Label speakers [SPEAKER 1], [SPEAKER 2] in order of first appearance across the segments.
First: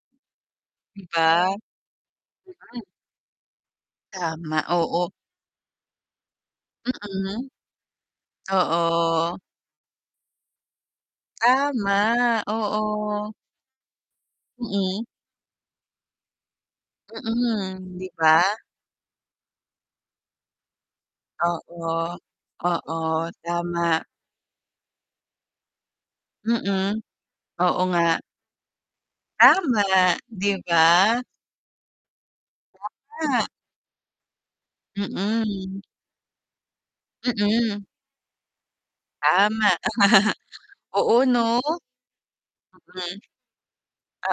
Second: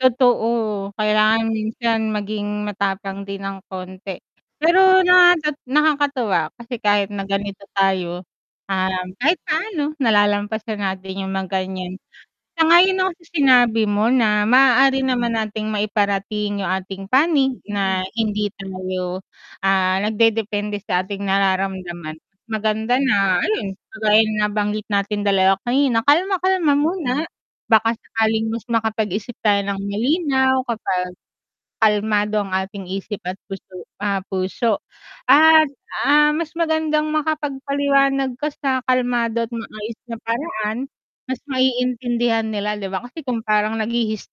[SPEAKER 1] Totoo,
[SPEAKER 2] 'Di
[SPEAKER 1] kailangan
[SPEAKER 2] ba?
[SPEAKER 1] minsan maging
[SPEAKER 2] Mm.
[SPEAKER 1] matapang din ng konti.
[SPEAKER 2] Tama,
[SPEAKER 1] Pero
[SPEAKER 2] oo.
[SPEAKER 1] na nat nakakatuwa kasi kahit na
[SPEAKER 2] Mm,
[SPEAKER 1] ganito tayo, um, kahit
[SPEAKER 2] oo.
[SPEAKER 1] paano nalalampasan natin 'yung mga ganiyan.
[SPEAKER 2] Tama,
[SPEAKER 1] Sang-ayon ako sa
[SPEAKER 2] oo.
[SPEAKER 1] sinabi mo na maaari
[SPEAKER 2] Mm.
[SPEAKER 1] naman nating maiparating 'yung ating panig
[SPEAKER 2] Mm,
[SPEAKER 1] na
[SPEAKER 2] 'di ba?
[SPEAKER 1] hindi tayo, ah, nagdedepende sa ating nararamdaman.
[SPEAKER 2] Oo,
[SPEAKER 1] Maganda
[SPEAKER 2] oo,
[SPEAKER 1] na ayun
[SPEAKER 2] tama.
[SPEAKER 1] kagaya ng nabanggit nating dalawa kanina kalma-kalma
[SPEAKER 2] Mm,
[SPEAKER 1] muna
[SPEAKER 2] oo
[SPEAKER 1] baka
[SPEAKER 2] nga.
[SPEAKER 1] sakaling mas makapag-isip tayo ng
[SPEAKER 2] Tama, 'di
[SPEAKER 1] malinaw kapag
[SPEAKER 2] ba?
[SPEAKER 1] kalmado ang ating isip at
[SPEAKER 2] Tama.
[SPEAKER 1] puso ah, puso. At,
[SPEAKER 2] Mm.
[SPEAKER 1] ah, mas magandang
[SPEAKER 2] Mm.
[SPEAKER 1] makapagpaliwanag ka sa kalmado at
[SPEAKER 2] Tama.
[SPEAKER 1] maayos na paraan,
[SPEAKER 2] Oo
[SPEAKER 1] mas
[SPEAKER 2] 'no.
[SPEAKER 1] maiintindihan nila 'di ba?
[SPEAKER 2] Mm.
[SPEAKER 1] Kasi kung parang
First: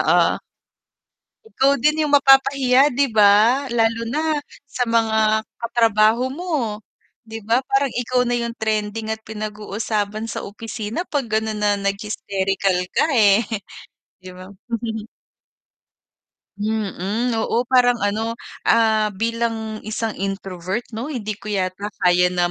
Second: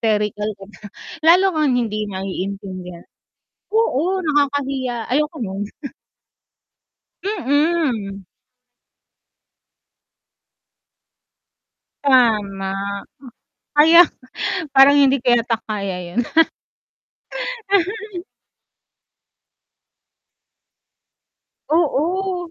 [SPEAKER 2] Oo.
[SPEAKER 1] ka na lalo
[SPEAKER 2] Ikaw
[SPEAKER 1] kang
[SPEAKER 2] din
[SPEAKER 1] hindi
[SPEAKER 2] 'yung mapapahiya
[SPEAKER 1] maiintindihan.
[SPEAKER 2] 'di ba? Lalo
[SPEAKER 1] Oo,
[SPEAKER 2] na sa
[SPEAKER 1] nakakahiya, ayoko
[SPEAKER 2] mga
[SPEAKER 1] nun.
[SPEAKER 2] katrabaho mo. 'Di ba, parang
[SPEAKER 1] Mm.
[SPEAKER 2] ikaw na 'yung trending at pinag-uusapan sa opisina 'pag ganun na
[SPEAKER 1] Tama,
[SPEAKER 2] nag-hysterical ka, eh,
[SPEAKER 1] kaya
[SPEAKER 2] 'di ba.
[SPEAKER 1] parang hindi ko yata kaya 'yun.
[SPEAKER 2] Mm, oo parang ano, ah, bilang isang introvert 'no, hindi ko yata kaya na
[SPEAKER 1] Oo.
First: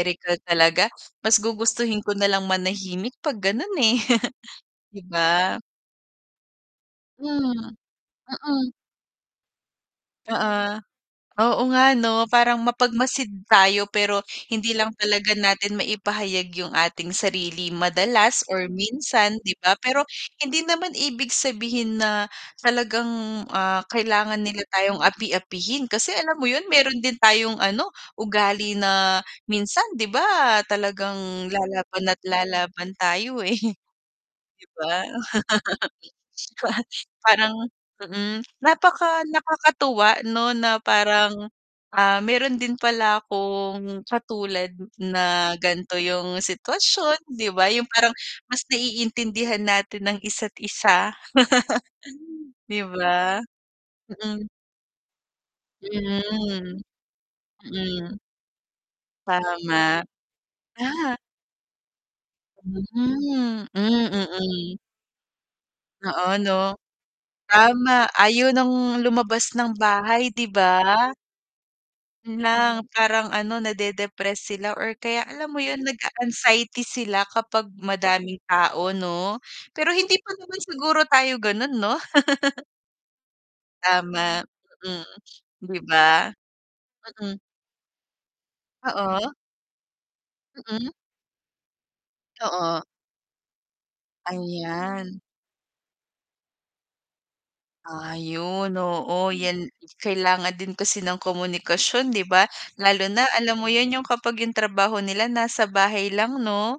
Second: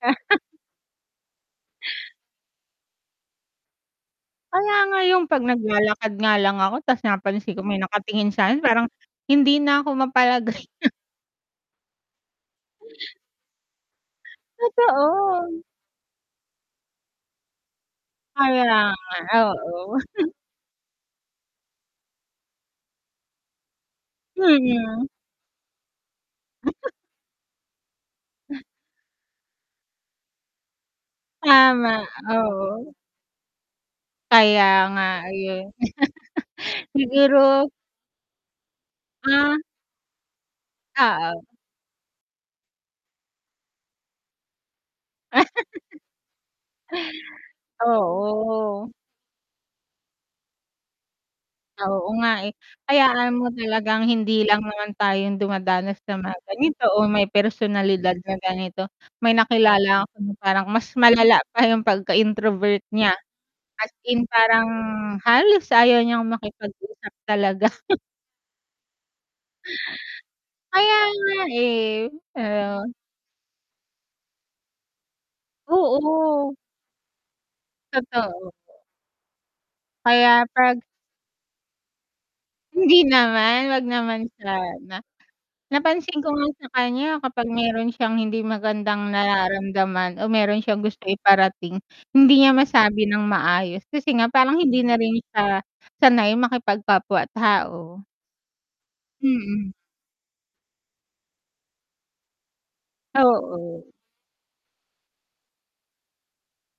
[SPEAKER 2] talaga. Mas gugustuhin ko nalang manahimik 'pag gano'n, eh,
[SPEAKER 1] Kaya nga
[SPEAKER 2] 'di
[SPEAKER 1] 'yung pag
[SPEAKER 2] ba.
[SPEAKER 1] naglalakad nga lang ako ta's
[SPEAKER 2] Hmm,
[SPEAKER 1] napansin ko may nakatingin sa'kin
[SPEAKER 2] mm.
[SPEAKER 1] parang, hindi na ako mapalagay.
[SPEAKER 2] Oo. Oo nga 'no, parang mapagmasid tayo pero hindi lang talaga
[SPEAKER 1] Totoo.
[SPEAKER 2] natin maipahayag 'yung ating sarili madalas or
[SPEAKER 1] Kaya nga,
[SPEAKER 2] minsan 'di ba?
[SPEAKER 1] oo.
[SPEAKER 2] Pero hindi naman ibig sabihin na talagang, ah, kailangan nila tayong
[SPEAKER 1] Mhm.
[SPEAKER 2] api-apihin, kasi alam mo 'yun meron din tayong ano ugali na minsan 'di ba talagang
[SPEAKER 1] Tama,
[SPEAKER 2] lalaban at
[SPEAKER 1] oo.
[SPEAKER 2] lalaban tayo, eh,
[SPEAKER 1] Kaya
[SPEAKER 2] 'di ba.
[SPEAKER 1] nga, eh.
[SPEAKER 2] Pa
[SPEAKER 1] Siguro
[SPEAKER 2] parang mm, napaka
[SPEAKER 1] Ah.
[SPEAKER 2] nakakatuwa 'no na
[SPEAKER 1] Oo.
[SPEAKER 2] parang, ah, meron din pala akong katulad na ganito 'yung sitwasyon 'di ba, 'yung parang mas
[SPEAKER 1] Oo.
[SPEAKER 2] naiintindihan natin ang isa't isa.
[SPEAKER 1] Oo nga, eh.
[SPEAKER 2] 'Di
[SPEAKER 1] Hayaan
[SPEAKER 2] ba?
[SPEAKER 1] mo talagang hindi
[SPEAKER 2] Mm.
[SPEAKER 1] lang naman tayong dumadanas sa mga ganito
[SPEAKER 2] Mhm,
[SPEAKER 1] o may personalidad
[SPEAKER 2] mm.
[SPEAKER 1] na ganito. May nakilala
[SPEAKER 2] Tama.
[SPEAKER 1] ko na parang mas
[SPEAKER 2] Ah.
[SPEAKER 1] malala pa 'yung pagka-introvert niya,
[SPEAKER 2] Mhm.
[SPEAKER 1] as
[SPEAKER 2] Mm,
[SPEAKER 1] in parang
[SPEAKER 2] mm.
[SPEAKER 1] halos ayaw niyang
[SPEAKER 2] Oo 'no.
[SPEAKER 1] makipag-usap talaga.
[SPEAKER 2] Tama, ayaw ng lumabas ng bahay, 'di
[SPEAKER 1] Kaya
[SPEAKER 2] ba?
[SPEAKER 1] nga, eh,
[SPEAKER 2] Yun lang
[SPEAKER 1] oo.
[SPEAKER 2] parang ano, nade-depress sila or kaya alam mo 'yun
[SPEAKER 1] Oo.
[SPEAKER 2] nag-a-anxiety sila kapag madaming
[SPEAKER 1] Totoo.
[SPEAKER 2] tao 'no? Pero hindi pa
[SPEAKER 1] Kaya
[SPEAKER 2] naman
[SPEAKER 1] pag
[SPEAKER 2] siguro tayo gano'n no.
[SPEAKER 1] Hindi naman, huwag naman
[SPEAKER 2] Tama,
[SPEAKER 1] sana.
[SPEAKER 2] mm, 'di
[SPEAKER 1] Napansin ko
[SPEAKER 2] ba?
[SPEAKER 1] nga sa kanya
[SPEAKER 2] Mm.
[SPEAKER 1] kapag meron siyang hindi magandang
[SPEAKER 2] Oo.
[SPEAKER 1] nararamdaman o meron siyang
[SPEAKER 2] Mm.
[SPEAKER 1] gusto iparating, hindi niya
[SPEAKER 2] Oo.
[SPEAKER 1] masabi nang maayos kasi nga parang hindi na rin
[SPEAKER 2] Ayan.
[SPEAKER 1] siya sanay makipagkapwa tao.
[SPEAKER 2] Ayun, oo 'yan
[SPEAKER 1] Mm.
[SPEAKER 2] kailangan din kasi ng komunikasyon, 'di ba? Lalo na alam mo
[SPEAKER 1] Oo.
[SPEAKER 2] 'yun 'yung kapag 'yung trabaho nila nasa bahay lang 'no?